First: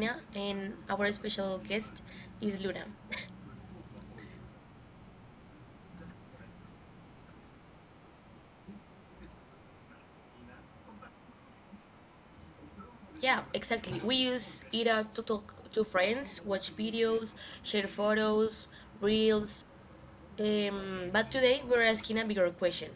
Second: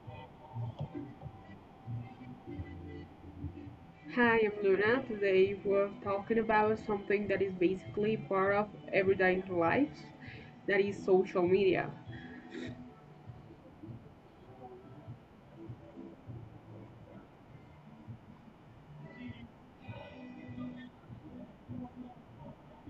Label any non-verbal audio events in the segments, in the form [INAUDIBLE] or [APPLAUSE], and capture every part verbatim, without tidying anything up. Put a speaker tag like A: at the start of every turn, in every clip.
A: Lena, and our special guest is Luna. [LAUGHS]
B: Hi, I'm Luna. Today we're talking about something that is basically part of everyday lives, that is social media.
A: Yeah, exactly. We use Ira to talk to friends, watch videos, share photos, reels. Um, but today we're asking a bigger question.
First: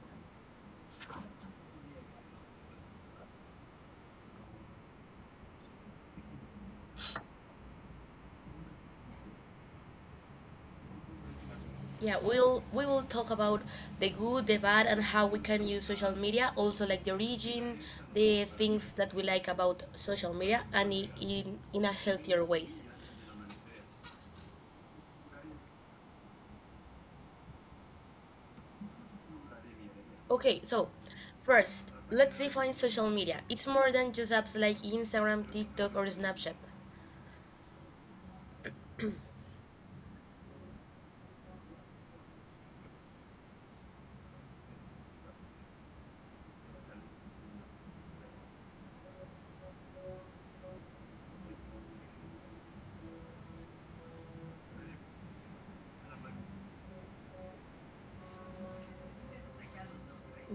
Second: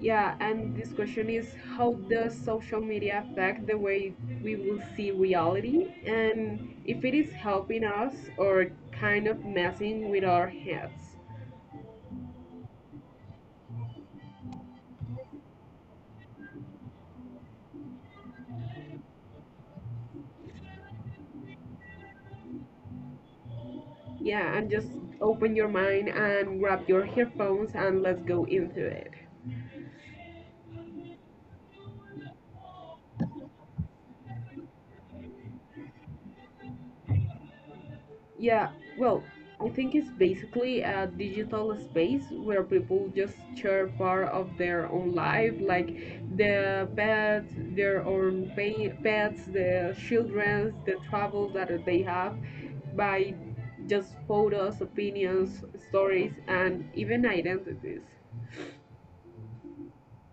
B: Yeah, and this question is how does social media affect the way we will see reality and if it is helping us or kind of messing with our heads.
A: Yeah, we'll we will talk about the good, the bad, and how we can use social media. Also, like the origin, the things that we like about social media, and i- in in a healthier ways.
B: Yeah, and just open your mind and grab your headphones and let's go into it.
A: Okay, so first, let's define social media. It's more than just apps like Instagram, TikTok, or Snapchat.
B: Yeah, well, I think it's basically a digital space where people just share part of their own life, like the pets, their own pa- pets, the children, the travels that they have by just photos, opinions, stories, and even identities.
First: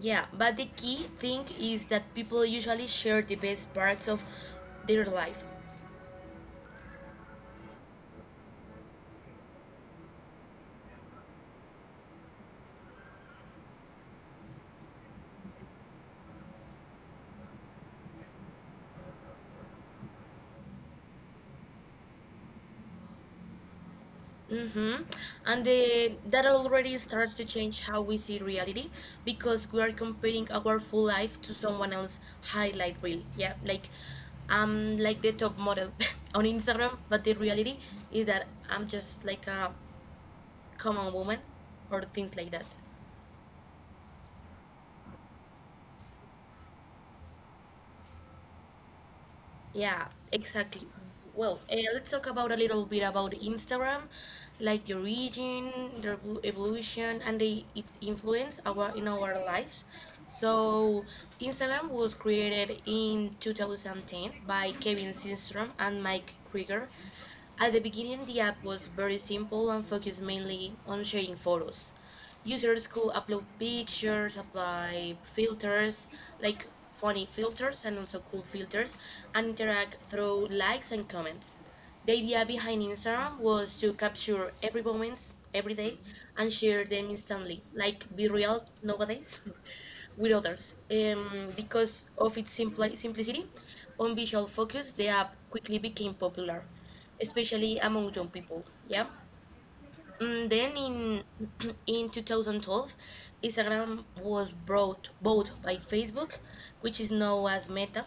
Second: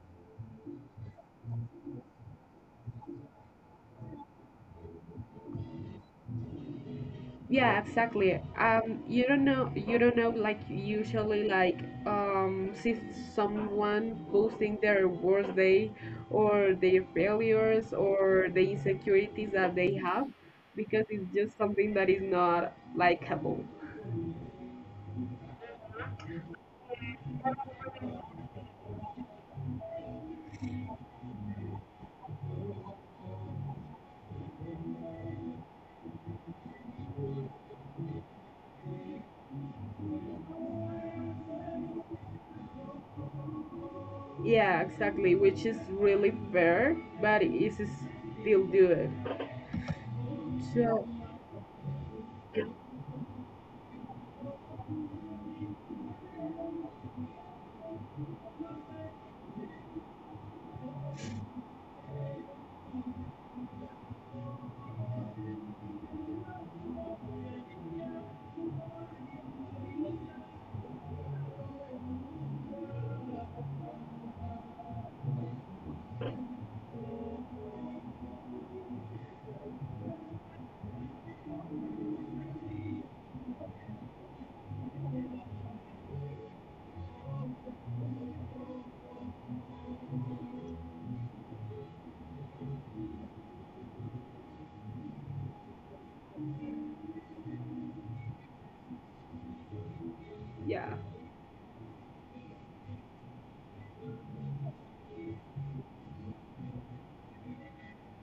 A: Yeah, but the key thing is that people usually share the best parts of their life.
B: Yeah, exactly. Um, you don't know, you don't know, like usually, like um, see someone posting their worst day, or their failures, or the insecurities that they have, because it's just something that is not likable.
A: Mm-hmm. And the, that already starts to change how we see reality because we are comparing our full life to someone else's highlight reel. Yeah, like I'm like the top model [LAUGHS] on Instagram, but the reality is that I'm just like a Come on, woman, or things like that.
B: Yeah, exactly, which is really fair, but it is still good.
A: Yeah, exactly.
B: So
A: Well, uh, let's talk about a little bit about Instagram, like the origin, the evo- evolution, and the, its influence our, in our lives. So, Instagram was created in two thousand ten by Kevin Systrom and Mike Krieger. At the beginning, the app was very simple and focused mainly on sharing photos. Users could upload pictures, apply filters, like funny filters and also cool filters, and interact through likes and comments. The idea behind Instagram was to capture every moment, every day, and share them instantly, like be real nowadays [LAUGHS] with others. Um, because of its simpli- simplicity, on visual focus, the app quickly became popular especially among young people. Yeah. Mm, Then
B: yeah,
A: in [CLEARS THROAT] in twenty twelve, Instagram was brought bought by Facebook, which is now as Meta.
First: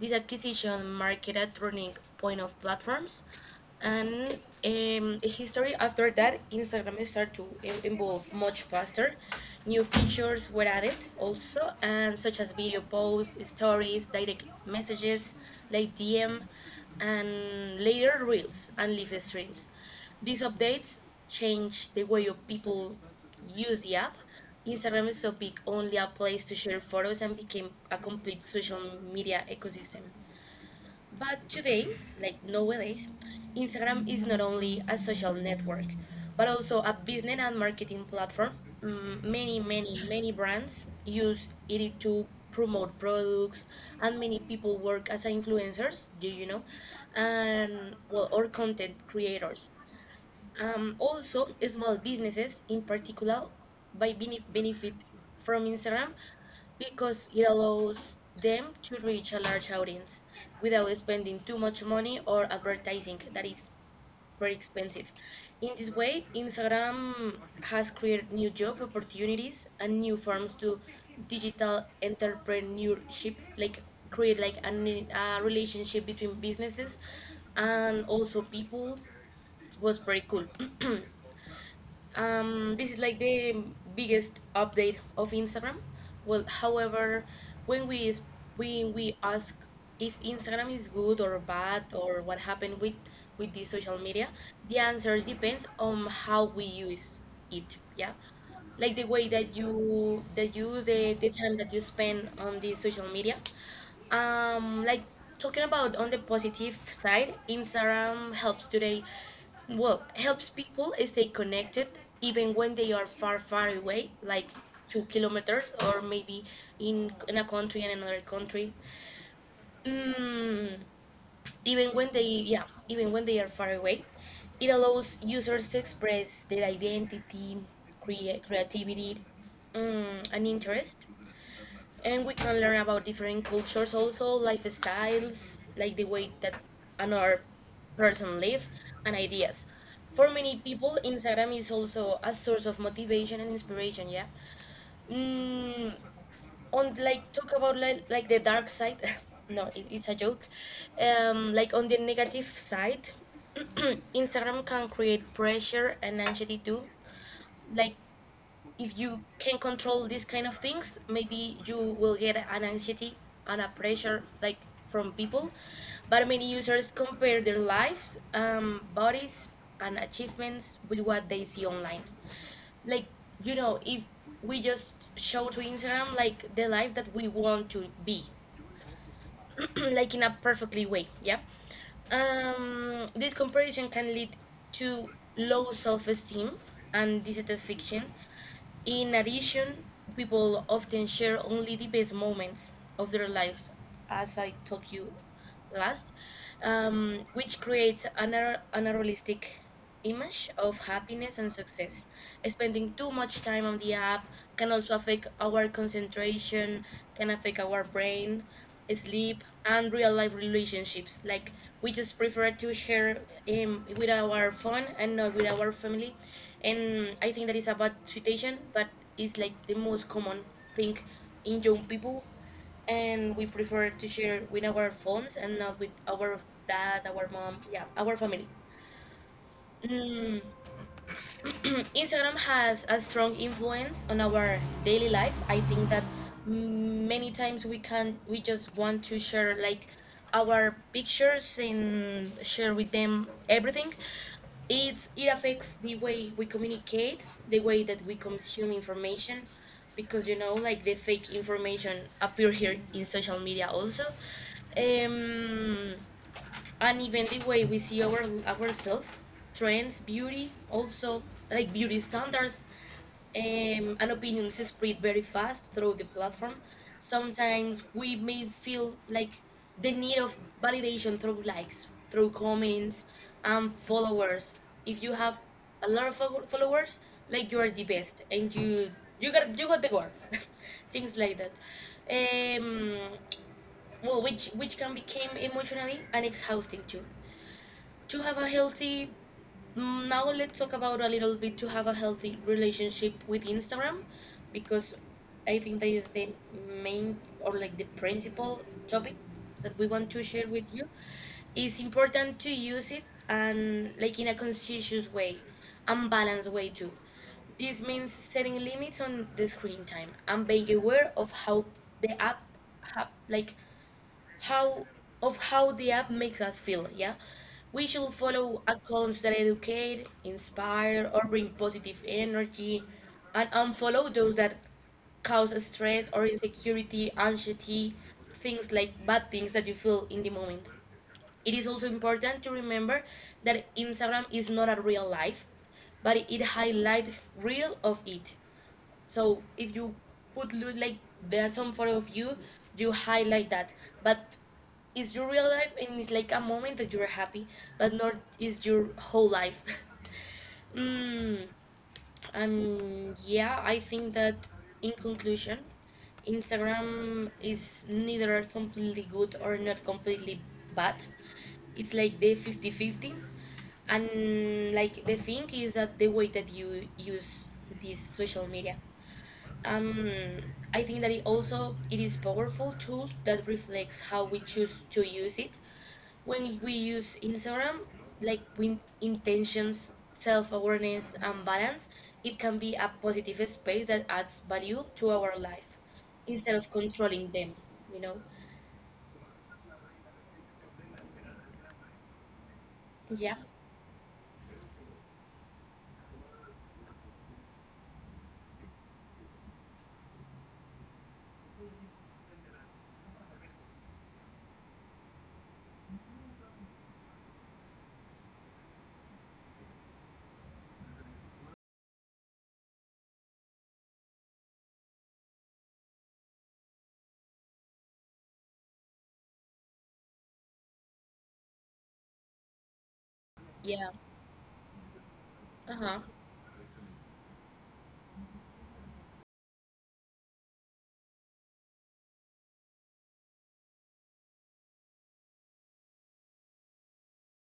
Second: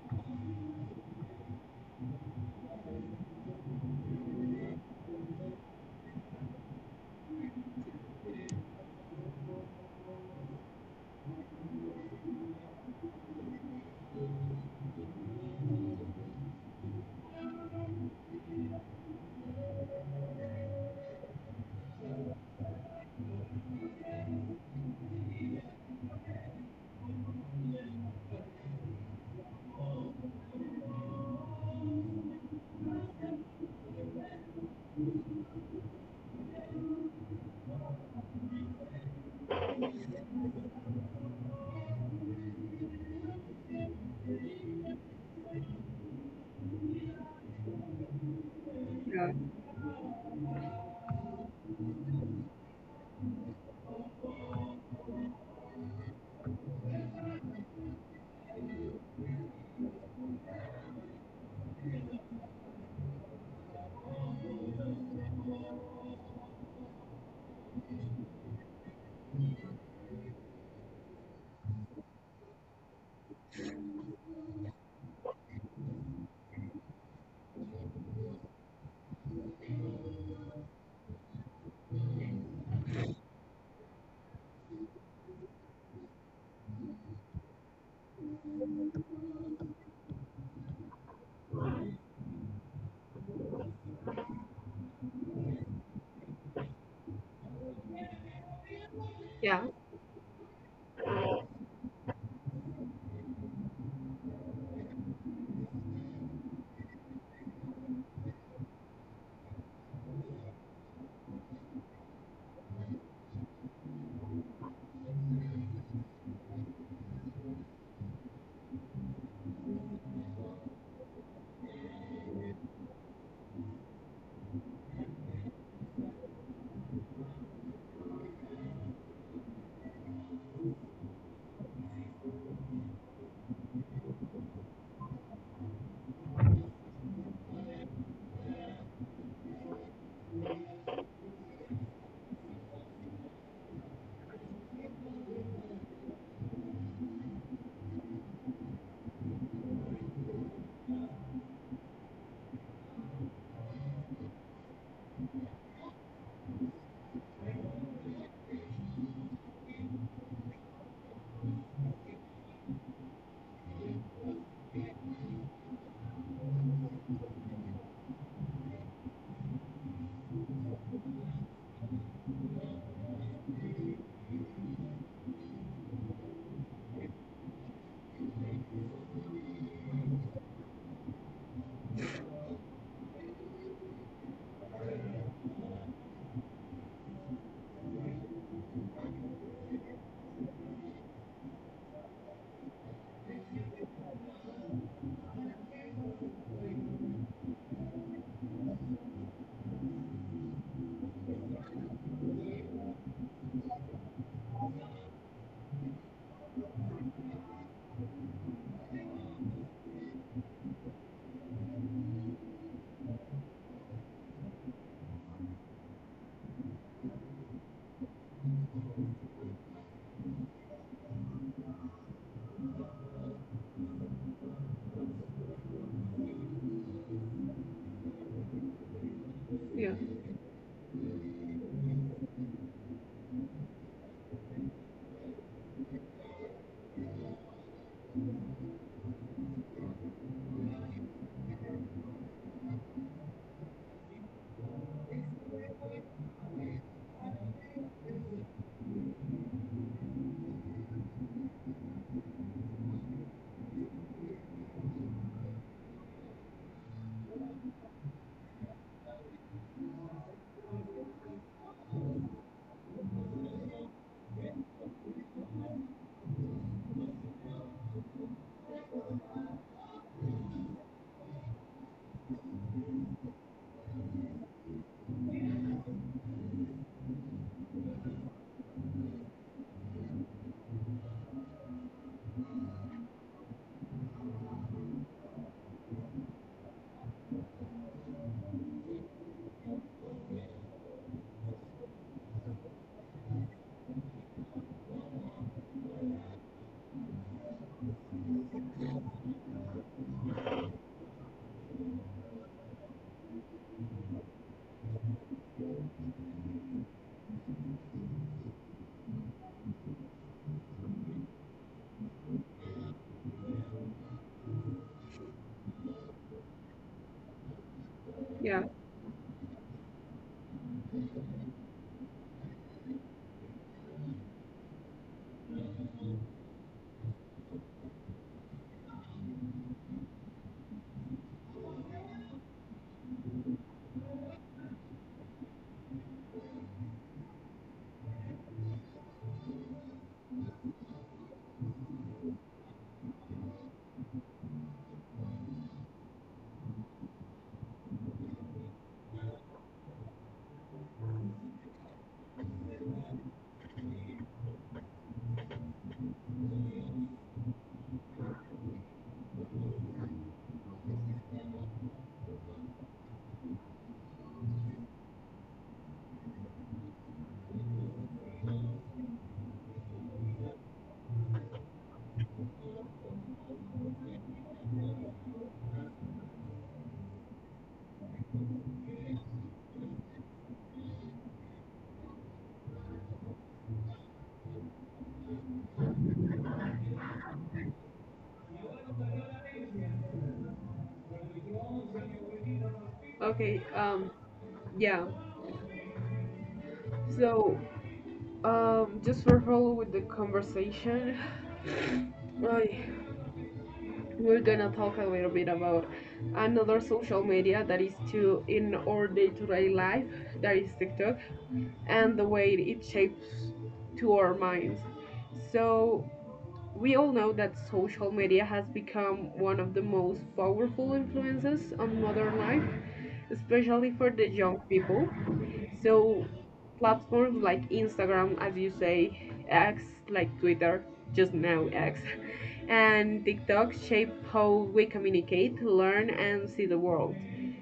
A: This acquisition marked a turning point of platforms, and um, the history after that, Instagram started to e- evolve much faster. New features were added also, and such as video posts, stories, direct messages, like D M, and later reels and live streams. These updates change the way of people use the app. Instagram is so big, only a place to share photos and became a complete social media ecosystem. But today, like nowadays, Instagram is not only a social network, but also a business and marketing platform. Mm, Many, many, many brands use it to promote products, and many people work as influencers, do you know? And well, or content
B: yeah,
A: creators. Um, also, small businesses in particular by benef- benefit from Instagram because it allows them to reach a large audience without spending too much money or advertising that is very expensive. In this way, Instagram has created new job opportunities and new forms to digital entrepreneurship, like create like an, a relationship between businesses and also people was very cool. [CLEARS THROAT] Um, this is like the biggest update of Instagram. Well, however, when we s- when we ask if Instagram is good or bad or what happened with with this social media, the answer depends on how we use it. Yeah, like the way that
B: yeah,
A: you that you use the the time that you spend on this social media, um like talking about on the positive side, Instagram helps today, well, helps people stay connected even when they are far, far away, like two kilometers or maybe in in a country and another country. mm, Even when they, yeah, even when they are far away, it allows users to express their identity, crea- creativity, mm, and interest. And we can learn about different cultures, also lifestyles, like the way that another person live, and ideas. For many people Instagram is also a source of motivation and inspiration, yeah. mm, on, like, talk about, like, like the dark side. [LAUGHS] No, it, it's a joke. Um, like, on the negative side, Instagram can create pressure and anxiety too. Like, if you can control these kind of things, maybe you will get an anxiety and a pressure like from people. But many users compare their lives, um, bodies, and achievements with what they see online. Like, you know, if we just show to Instagram like the life that we want to be, [CLEARS THROAT] like in a perfectly way, yeah. Um, this comparison can lead to low self-esteem, and this is fiction. In addition, people often share only the best moments of their lives, as I told you last. Um, which creates an unre- unrealistic image of happiness and success. Spending too much time on the app can also affect our concentration, can affect our brain, sleep, and real life relationships. Like, we just prefer to share um, with our phone and not with our family. And I think that is a bad situation, but it's like the most common thing in young people. And we prefer to share with our phones and not with our dad, our mom, yeah, our family.
B: yeah,
A: Instagram has a strong influence on our daily life. I think that many times we can we just want to share like our pictures and share with them everything. It's it affects the way we communicate, the way that we consume information, because, you know, like the fake information appear here in social media also. Um and even the way we see our ourselves, trends, beauty, also like beauty standards, um, and opinions spread very fast through the platform. Sometimes we may feel like the need of validation through likes, through comments, and followers. If you have a lot of follow- followers, like you are the best, and you you got you got the goal, [LAUGHS] things like that. Um, well, which which can become emotionally and exhausting too. To have a healthy, mm, now let's talk about a little bit to have a healthy relationship with Instagram, because I think that is the main, or like the principal topic that we want to share with you. It's important to use it and like in a conscientious way and balanced way too. This means setting limits on the screen time and being aware of how the app have, like, how of how the app makes us feel, yeah. We should
B: yeah.
A: follow accounts that educate, inspire, or bring positive energy, and unfollow those that cause stress or insecurity, anxiety, things like bad things that you feel in the moment. It is also important to remember that Instagram is not a real life, but it highlights real of it. So if you put, like, there's some photo of you, you highlight that. But it's your real life and it's like a moment that you're happy, but not is your whole life. [LAUGHS] mm, um, yeah, I think that in conclusion, Instagram is neither completely good or not completely bad. It's like the fifty-fifty, and like the thing is that the way that you use this social media, um, I think that it also it is powerful tool that reflects how we choose to use it. When we use Instagram, like with intentions, self awareness, and balance, it can be a positive space that adds value to our life instead of controlling them. You know? Yeah.
B: Okay, um, yeah. So Um, just for follow with the conversation, [LAUGHS] we're gonna talk a little bit about another social media that is too in our day-to-day life, that is TikTok, and the way it shapes to our minds. So we all know that social media has become one of the most powerful influences on modern life, especially
A: Yeah.
B: for the young people.
A: Uh huh.
B: So platforms like Instagram, as you say, X, like Twitter, just now X, [LAUGHS] and TikTok shape how we communicate, learn, and see the world.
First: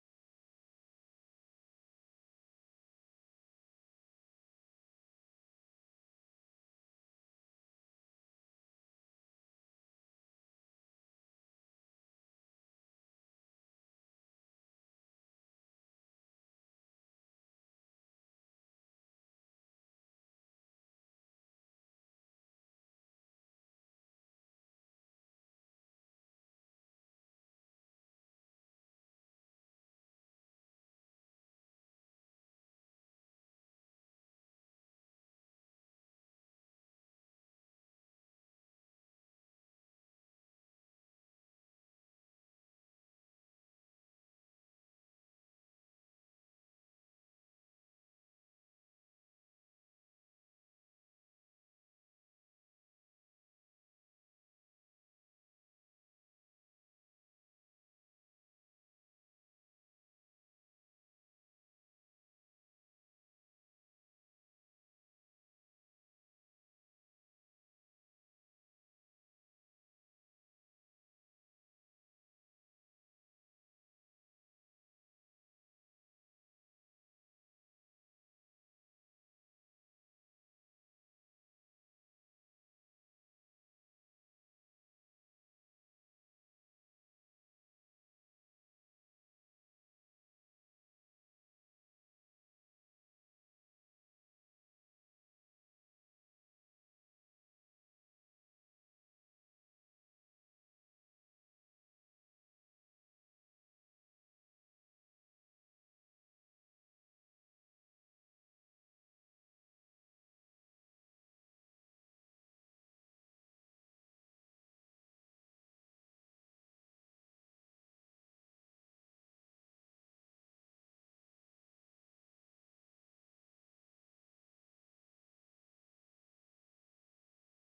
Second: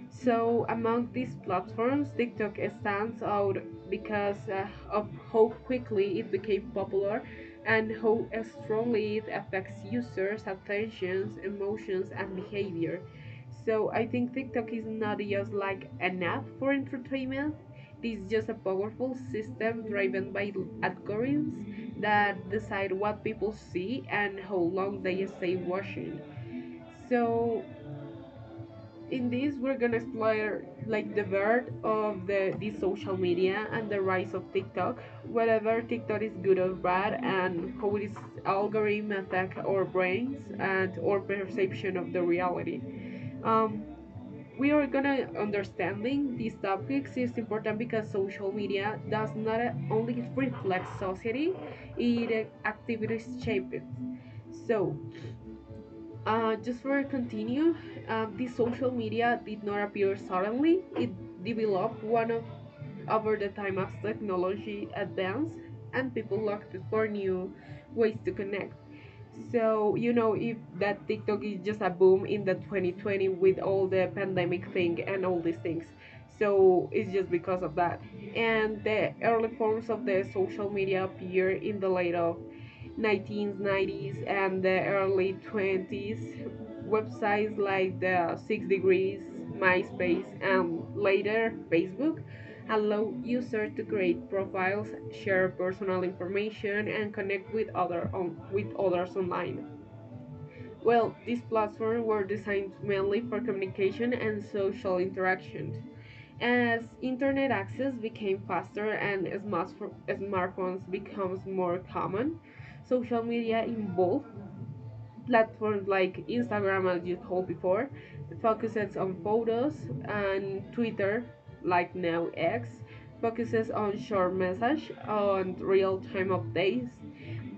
B: So among these platforms, TikTok stands out because uh, of how quickly it became popular and how strongly it affects users' attentions, emotions, and behavior. So I think TikTok is not just like an app for entertainment, this is just a powerful system driven by algorithms that decide what people see and how long they stay watching. So in this we're gonna explore like the birth of the this social media and the rise of TikTok, whether TikTok is good or bad and how its algorithm attack our brains and our perception of the reality. Um, we are gonna understanding these topics is important because social media does not only reflect society, it actively shapes it. So uh, just for continue uh, the social media did not appear suddenly, it developed one of over the time as technology advanced and people looked for new ways to connect. So, you know, if that TikTok is just a boom in the twenty twenty with all the pandemic thing and all these things. So, it's just because of that. And the early forms of the social media appear in the late of nineteen nineties and the early twenties, websites like the Six Degrees, MySpace, and later Facebook allow users to create profiles, share personal information, and connect with other on, with others online. Well, these platforms were designed mainly for communication and social interaction. As internet access became faster and smartph- smartphones becomes more common, social media evolved platforms like Instagram, as you told before, focuses on photos, and Twitter, like now X, focuses on short message on real-time updates.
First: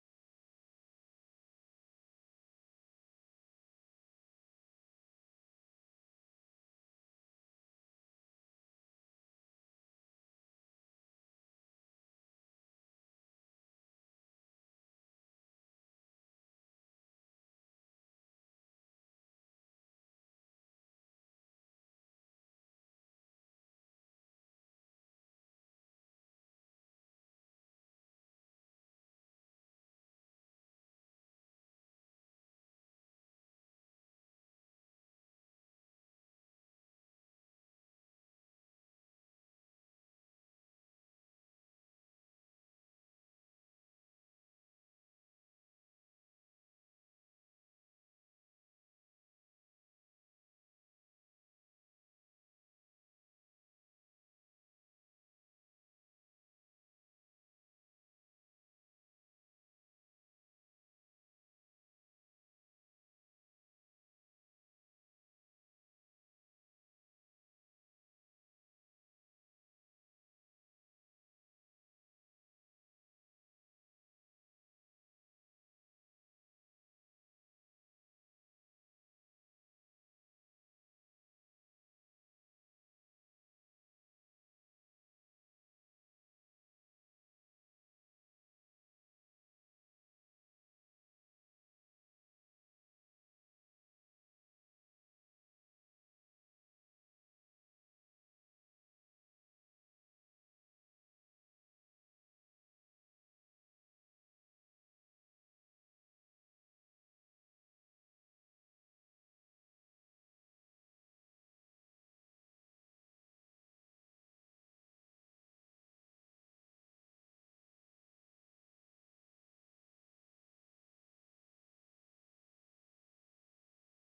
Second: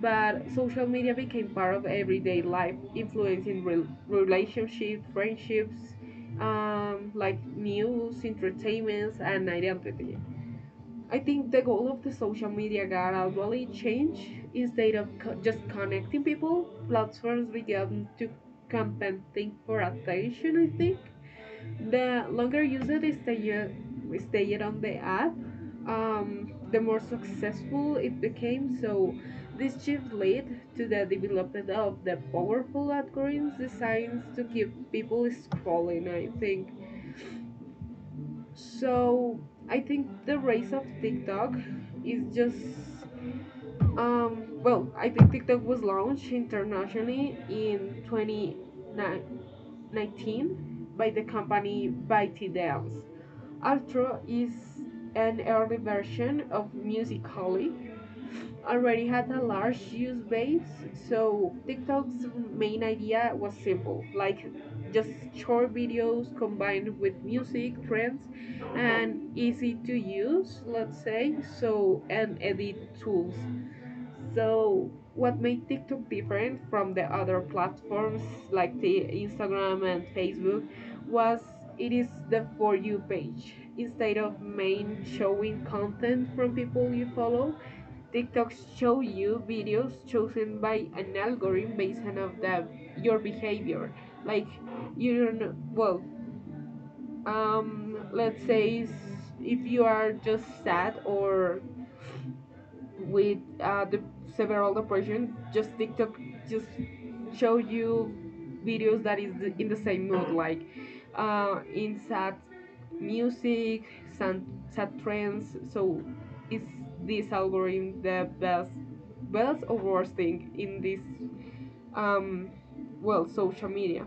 B: But social media became part of everyday life, influencing rel relationships, friendships, um, like news, entertainments, and identity. I think the goal of the social media got gradually changed. Instead of co- just connecting people, platforms began to competing for attention. I think the longer users stayed stayed on the app, um, the more successful it became. So this shift led to the development of the powerful algorithms designed to keep people scrolling. I think so I think the rise of TikTok is just um, well, I think TikTok was launched internationally in twenty nineteen by the company ByteDance. Ultra is an early version of Musical.ly already had a large user base, so TikTok's main idea was simple like just short videos combined with music, trends, and easy to use, let's say, so and edit tools. So, what made TikTok different from the other platforms like the Instagram and Facebook was it is the For You page. Instead of main showing content from people you follow, TikToks show you videos chosen by an algorithm based on of the, your behavior. Like you don't well, um, let's say if you are just sad or with uh, the several depression just tiktok just show you videos that is the, in the same mood like uh, in sad music, sad, sad trends. So is this algorithm the best best or worst thing in this um well social media.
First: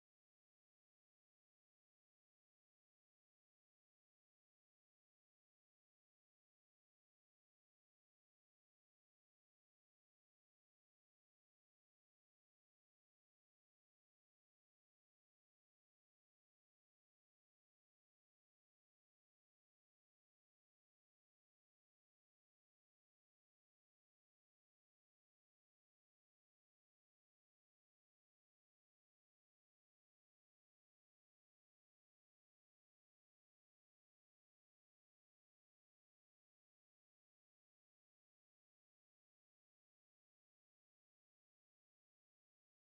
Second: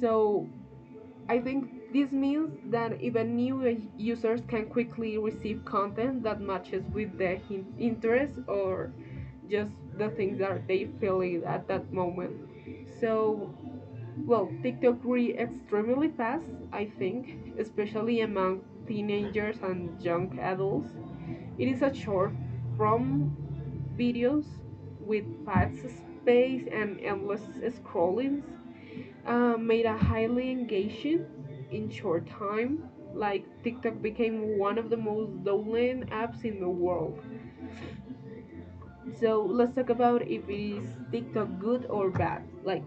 B: So I think this means that even new users can quickly receive content that matches with their interests or just the things that they feel it at that moment. So, well, TikTok grew extremely fast, I think, especially among teenagers and young adults. It is a short form videos with fast space and endless scrollings uh, made a highly engaging in short time. Like TikTok became one of the most downloaded apps in the world. So let's talk about if is TikTok good or bad. Like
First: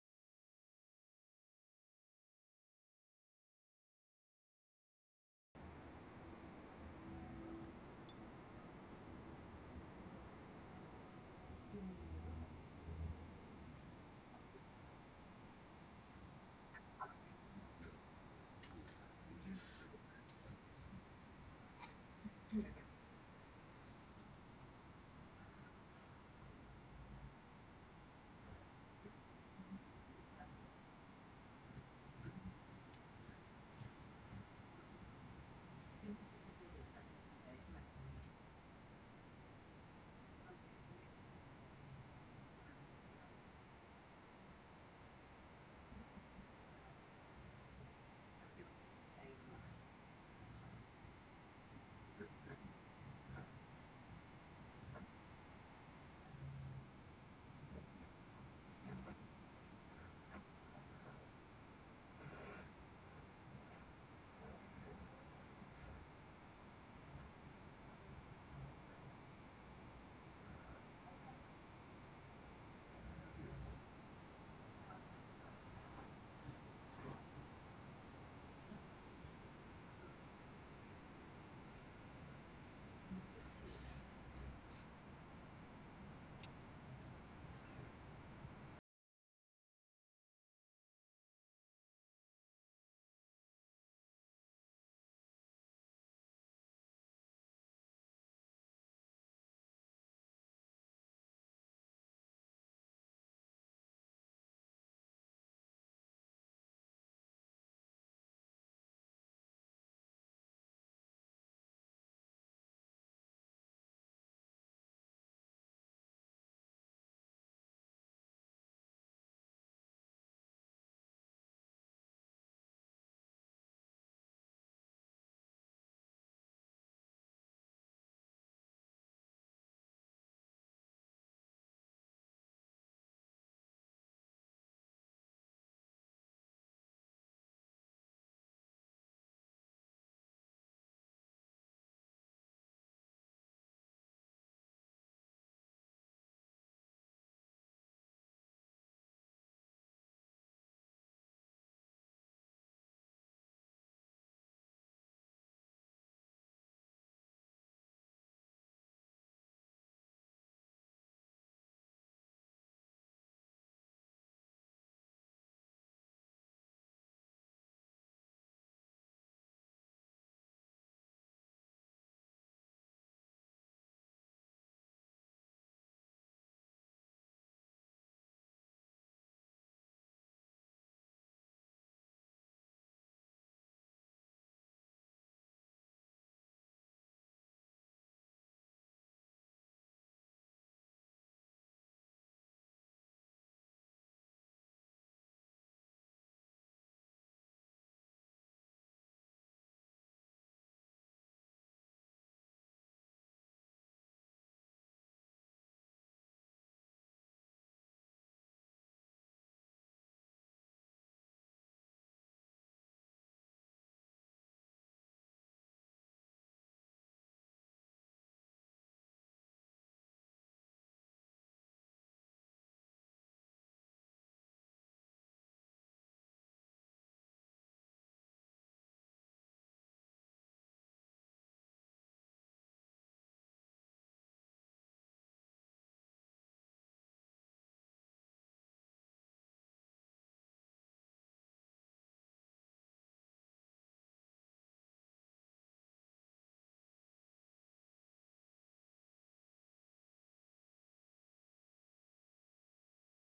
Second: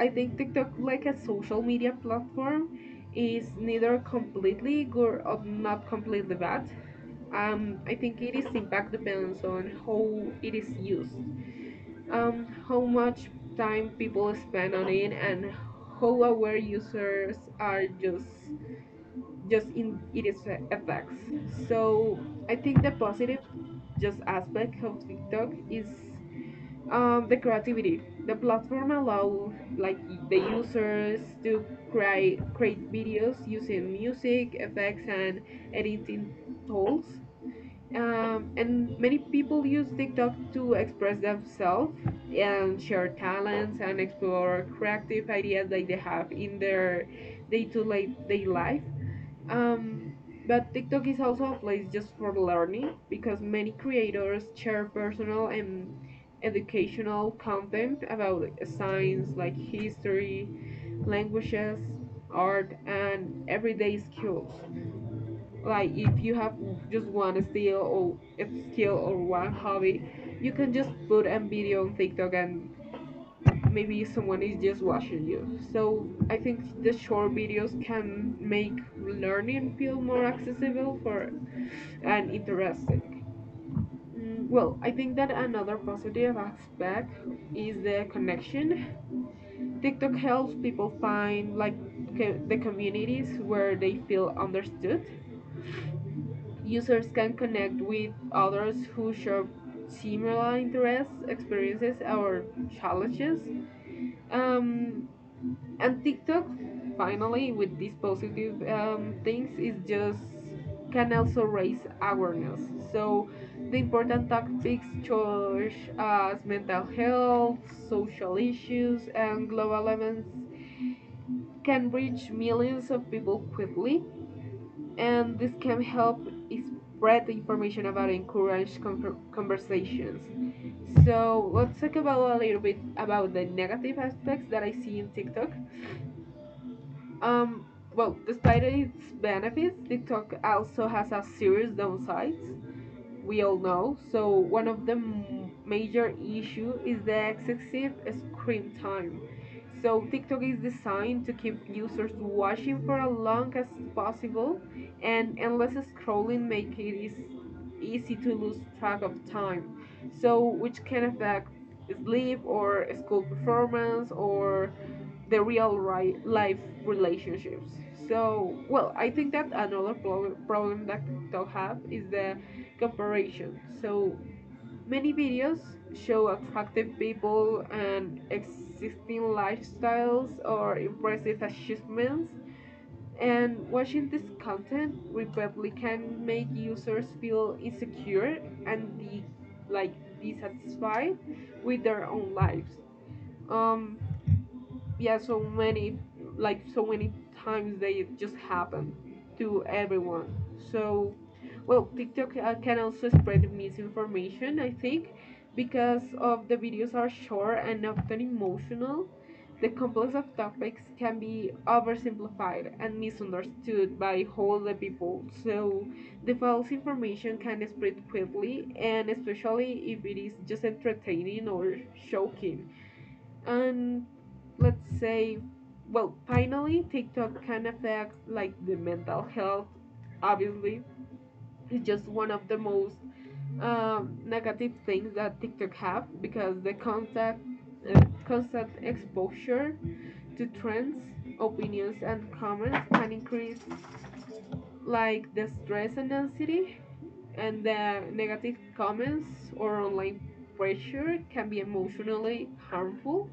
B: I think TikTok like a social media platform is neither completely good or not completely bad. Um, I think it is impact depends on how it is used, um, how much time people spend on it and how aware users are just just in its effects. So I think the positive just aspect of TikTok is um, the creativity. The platform allow like the users to create create videos using music effects and editing tools, um, and many people use TikTok to express themselves and share talents and explore creative ideas that they have in their day to day life. Um, but TikTok is also a place just for learning because many creators share personal and educational content about science like history, languages, art, and everyday skills. Like if you have just one skill or skill or one hobby you can just put a video on tiktok and maybe someone is just watching you. So I think the short videos can make learning feel more accessible for and interesting. Mm, well, I think that another positive aspect is the connection. TikTok helps people find like co- the communities where they feel understood. Users can connect with others who share similar interests, experiences, or challenges. Um, and TikTok, finally, with these positive um, things, is just can also raise awareness. So the important topics such as mental health, social issues, and global events can reach millions of people quickly and this can help spread the information about it, encourage conversations. So let's talk about a little bit about the negative aspects that I see in TikTok. Um, well, Despite its benefits, TikTok also has a serious downsides we all know. So one of the major issue is the excessive screen time. So TikTok is designed to keep users watching for as long as possible, and endless scrolling make it is easy to lose track of time. So which can affect sleep or school performance or the real right life relationships. So, well, I think that another pro- problem that TikTok have is the comparison. So many videos show attractive people and existing lifestyles or impressive achievements. And watching this content repeatedly can make users feel insecure and de- like dissatisfied with their own lives. Um, yeah, so many like so many times they just happen to everyone. So well tiktok uh, can also spread misinformation I think because of the videos are short and often emotional, the complex of topics can be oversimplified and misunderstood by whole the people. So the false information can spread quickly and especially if it is just entertaining or shocking, and let's say, well finally tiktok can affect like the mental health, obviously. It's just one of the most um, negative things that tiktok have because the contact uh, constant exposure to trends, opinions and comments can increase like the stress and anxiety, and the negative comments or online pressure can be emotionally harmful.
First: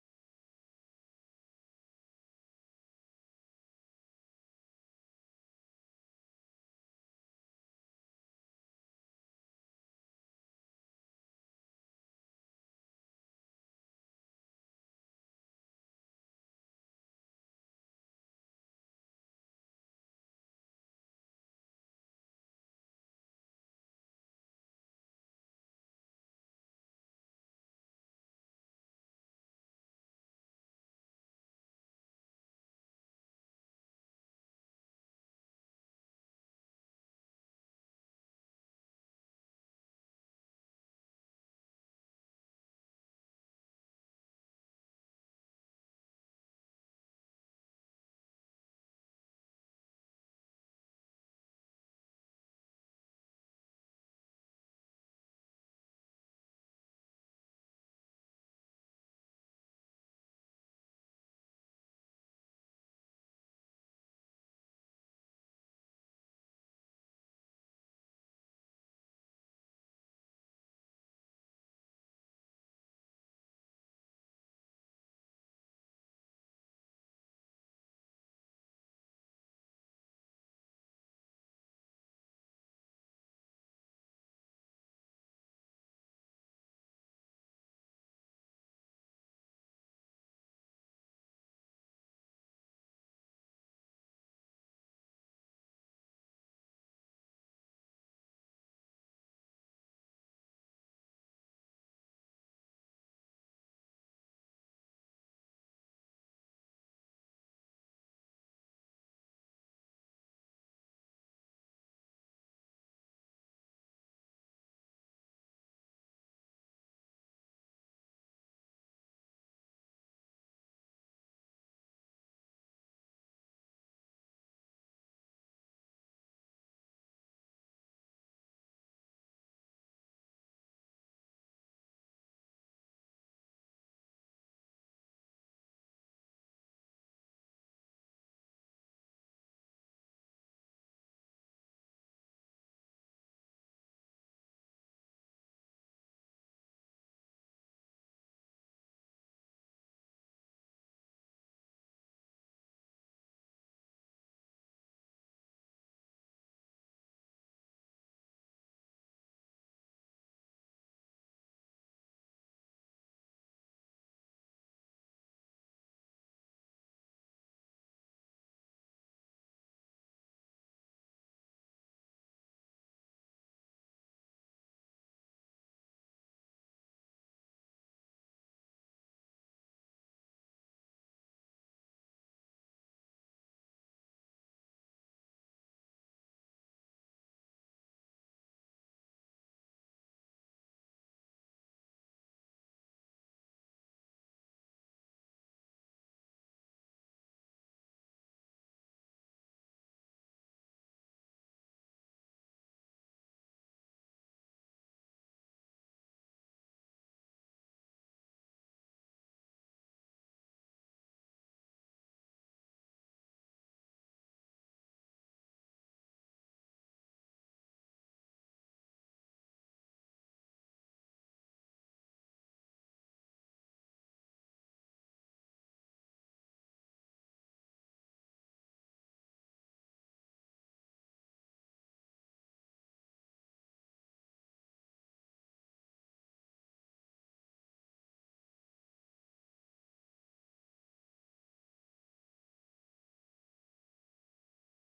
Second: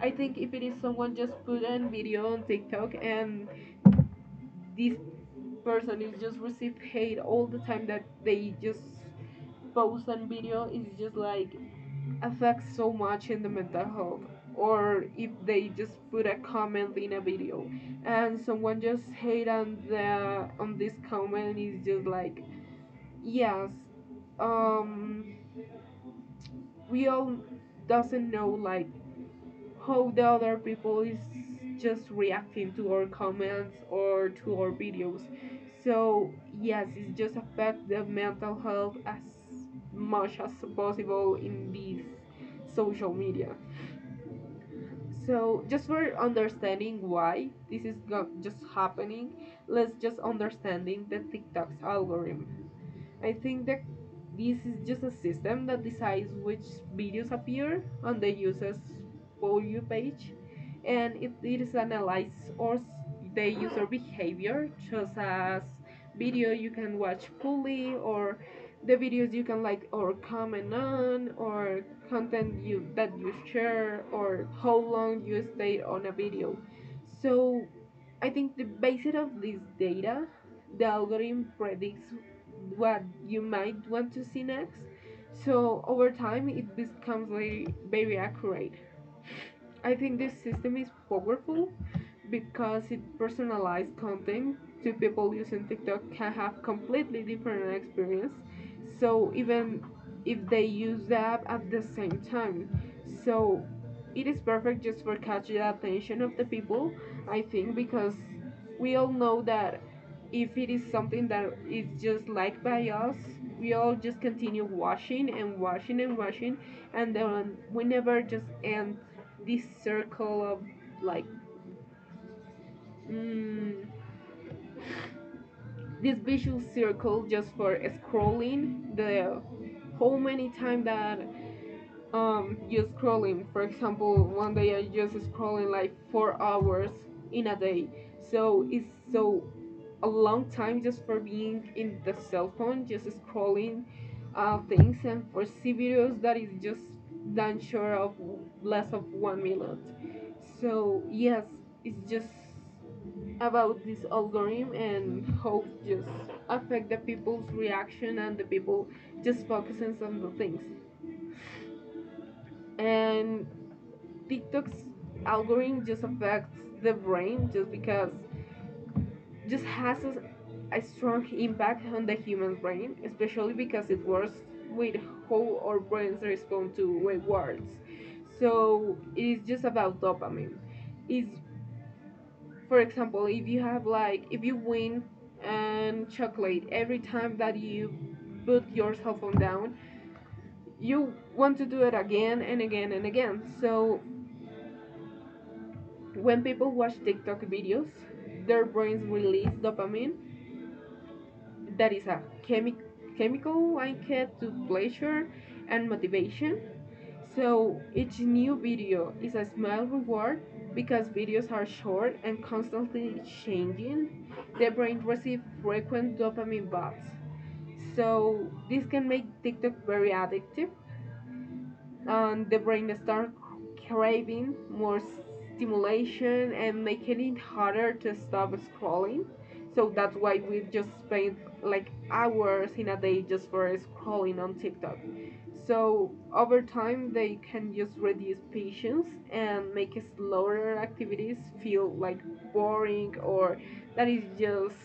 B: I think if it is someone just put a video on TikTok and this person is just receive hate all the time that they just post a video, it's just like affects so much in the mental health. Or if they just put a comment in a video and someone just hate on the on this comment is just like yes. um, we all doesn't know like how the other people is just reacting to our comments or to our videos. So yes, it just affect the mental health as much as possible in these social media. So just for understanding why this is go- just happening, let's just understanding the TikTok's algorithm. I think that this is just a system that decides which videos appear on the user's For You page, and it, it is analyzed or the user behavior, such as video you can watch fully, or the videos you can like or comment on, or content you that you share, or how long you stay on a video. So I think the basis of this data, the algorithm predicts what you might want to see next. So over time, it becomes very, very accurate. I think this system is powerful because it personalized content. Two people using TikTok can have completely different experience. So even if they use the app at the same time, so it is perfect just for catching the attention of the people. I think because we all know that if it is something that is just liked by us, we all just continue watching and watching and watching, and then we never just end this circle of like mm, this visual circle just for scrolling the how many times that um you're scrolling. For example, one day I just scrolling like four hours in a day. So it's so a long time just for being in the cell phone just scrolling uh, things and for c videos that is just done short of less of one minute. So yes, it's just about this algorithm and how it just affect the people's reaction and the people just focusing on the things. And TikTok's algorithm just affects the brain just because just has a, a strong impact on the human brain, especially because it works with how our brains respond to rewards. So it is just about dopamine. It's, for example, if you have like if you win and chocolate every time that you put your cell phone down, you want to do it again and again and again. So when people watch TikTok videos, their brains release dopamine that is a chemi- chemical linked to pleasure and motivation. So each new video is a small reward because videos are short and constantly changing. The brain receives frequent dopamine boosts. So this can make TikTok very addictive and the brain starts craving more stimulation and making it harder to stop scrolling. So that's why we just spend like hours in a day just for scrolling on TikTok. So over time, they can just reduce patience and make slower activities feel like boring, or that is just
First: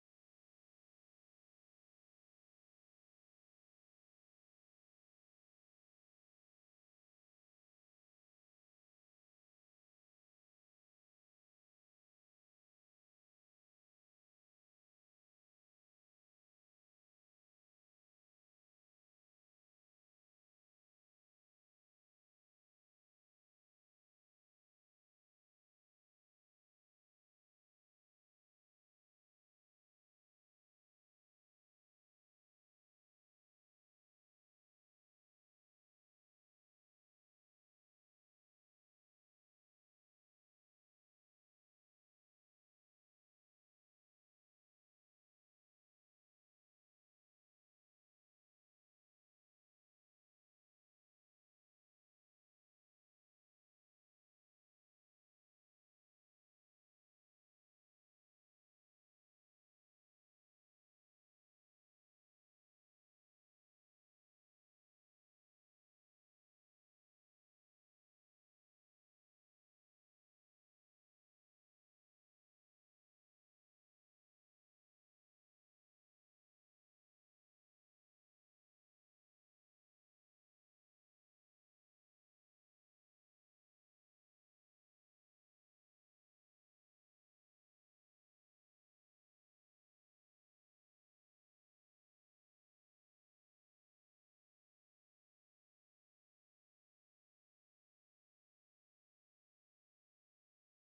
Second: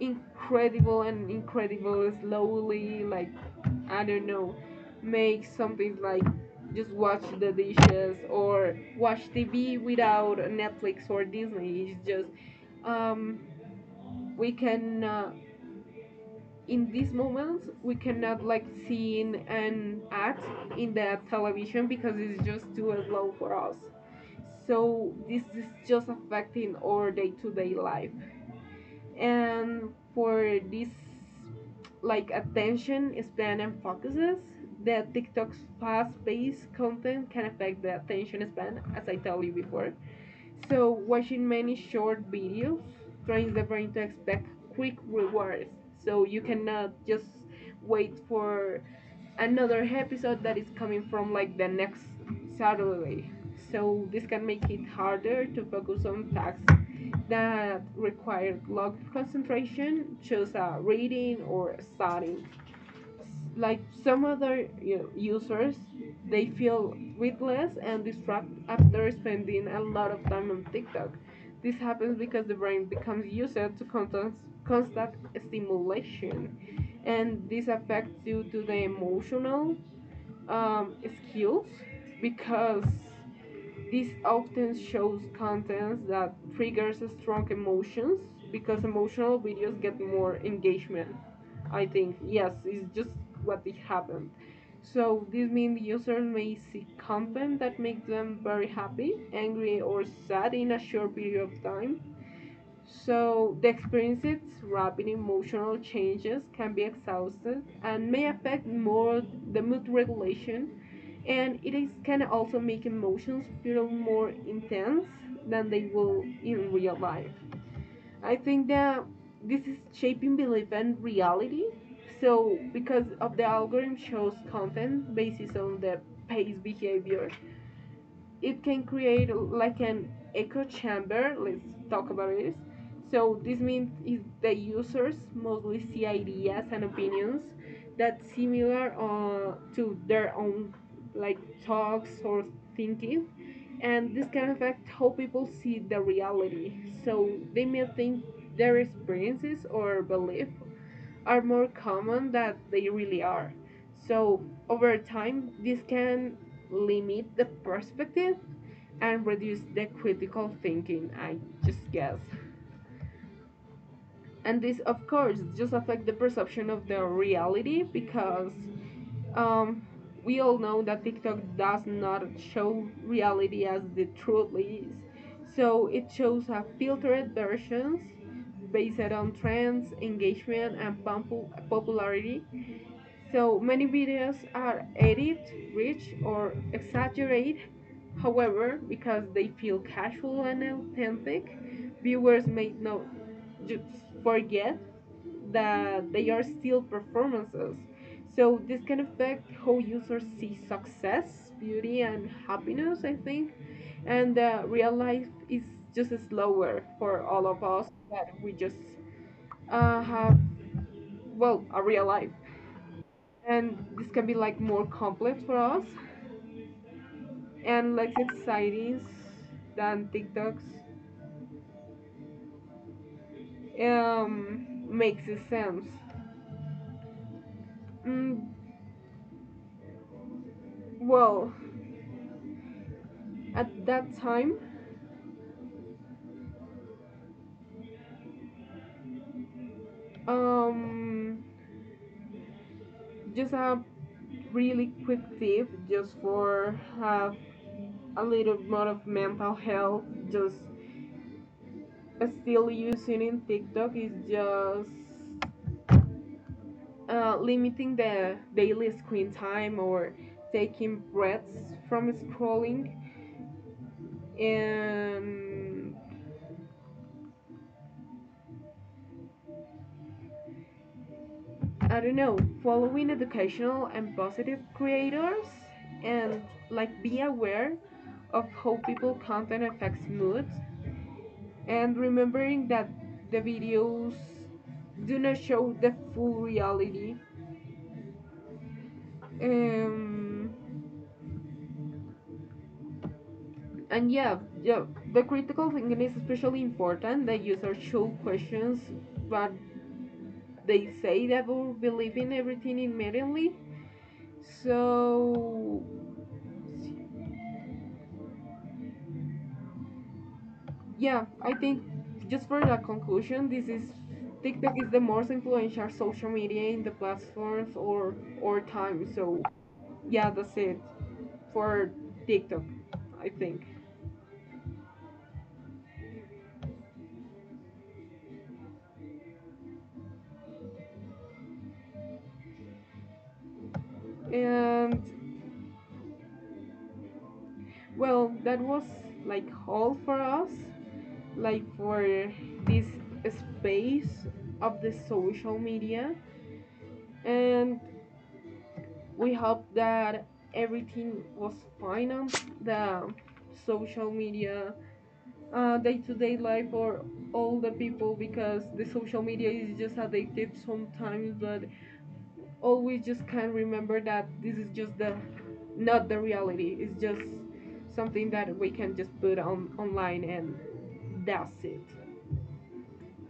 B: incredible and incredible slowly, like I don't know, make something like just watch the dishes or watch T V without Netflix or Disney. It's just um, we can uh, in these moments we cannot like seeing an ad in the television because it's just too slow for us. So this is just affecting our day-to-day life. And for this like attention span and focuses, that TikTok's fast-paced content can affect the attention span, as I told you before. So watching many short videos trains the brain to expect quick rewards. So you cannot just wait for another episode that is coming from like the next Saturday. So this can make it harder to focus on facts that require long concentration, such as reading or studying. Like some other you know, users, they feel breathless and distracted after spending a lot of time on TikTok. This happens because the brain becomes used to constant, constant stimulation, and this affects due to the emotional um, skills because this often shows content that triggers strong emotions because emotional videos get more engagement. I think yes, it's just what it happened. So this means users may see content that makes them very happy, angry, or sad in a short period of time. So the experiences rapid emotional changes can be exhausted and may affect more the mood regulation, and it is can also make emotions feel more intense than they will in real life. I think that this is shaping belief and reality. So because of the algorithm shows content based on the pay's behavior, it can create like an echo chamber, let's talk about this. So this means is the users mostly see ideas and opinions that similar uh, to their own, like talks or thinking, and this can affect how people see the reality. So they may think their experiences or beliefs are more common than they really are. So, over time, this can limit the perspective and reduce the critical thinking, I just guess. And this, of course, just affect the perception of the reality because um, we all know that TikTok does not show reality as the truth is. So it shows a filtered versions based on trends, engagement, and popu- popularity. So many videos are edited, rich, or exaggerated. However, because they feel casual and authentic, viewers may not just forget that they are still performances. So this can affect how users see success, beauty, and happiness, I think, and uh, real life is just slower for all of us that we just uh, have well a real life, and this can be like more complex for us and less exciting than TikToks um, makes sense. Mm, well, at that time, um, just a really quick tip just for have a little more of mental health. Just still using in TikTok is just uh, limiting the daily screen time or taking breaths from scrolling, um, I don't know, following educational and positive creators and like be aware of how people content affects moods and remembering that the videos do not show the full reality. Um, and yeah, yeah, the critical thinking is especially important. The users show questions, but they say that will believe in everything immediately. So yeah, I think just for the conclusion, this is TikTok is the most influential social media in the platforms or or time. So yeah, that's it for TikTok, I think. And well, that was like all for us, like for this space of the social media. And we hope that everything was fine on the social media uh, day-to-day life for all the people because the social media is just addictive sometimes, but always just can't remember that this is just the not the reality, it's just something that we can just put on online and that's it.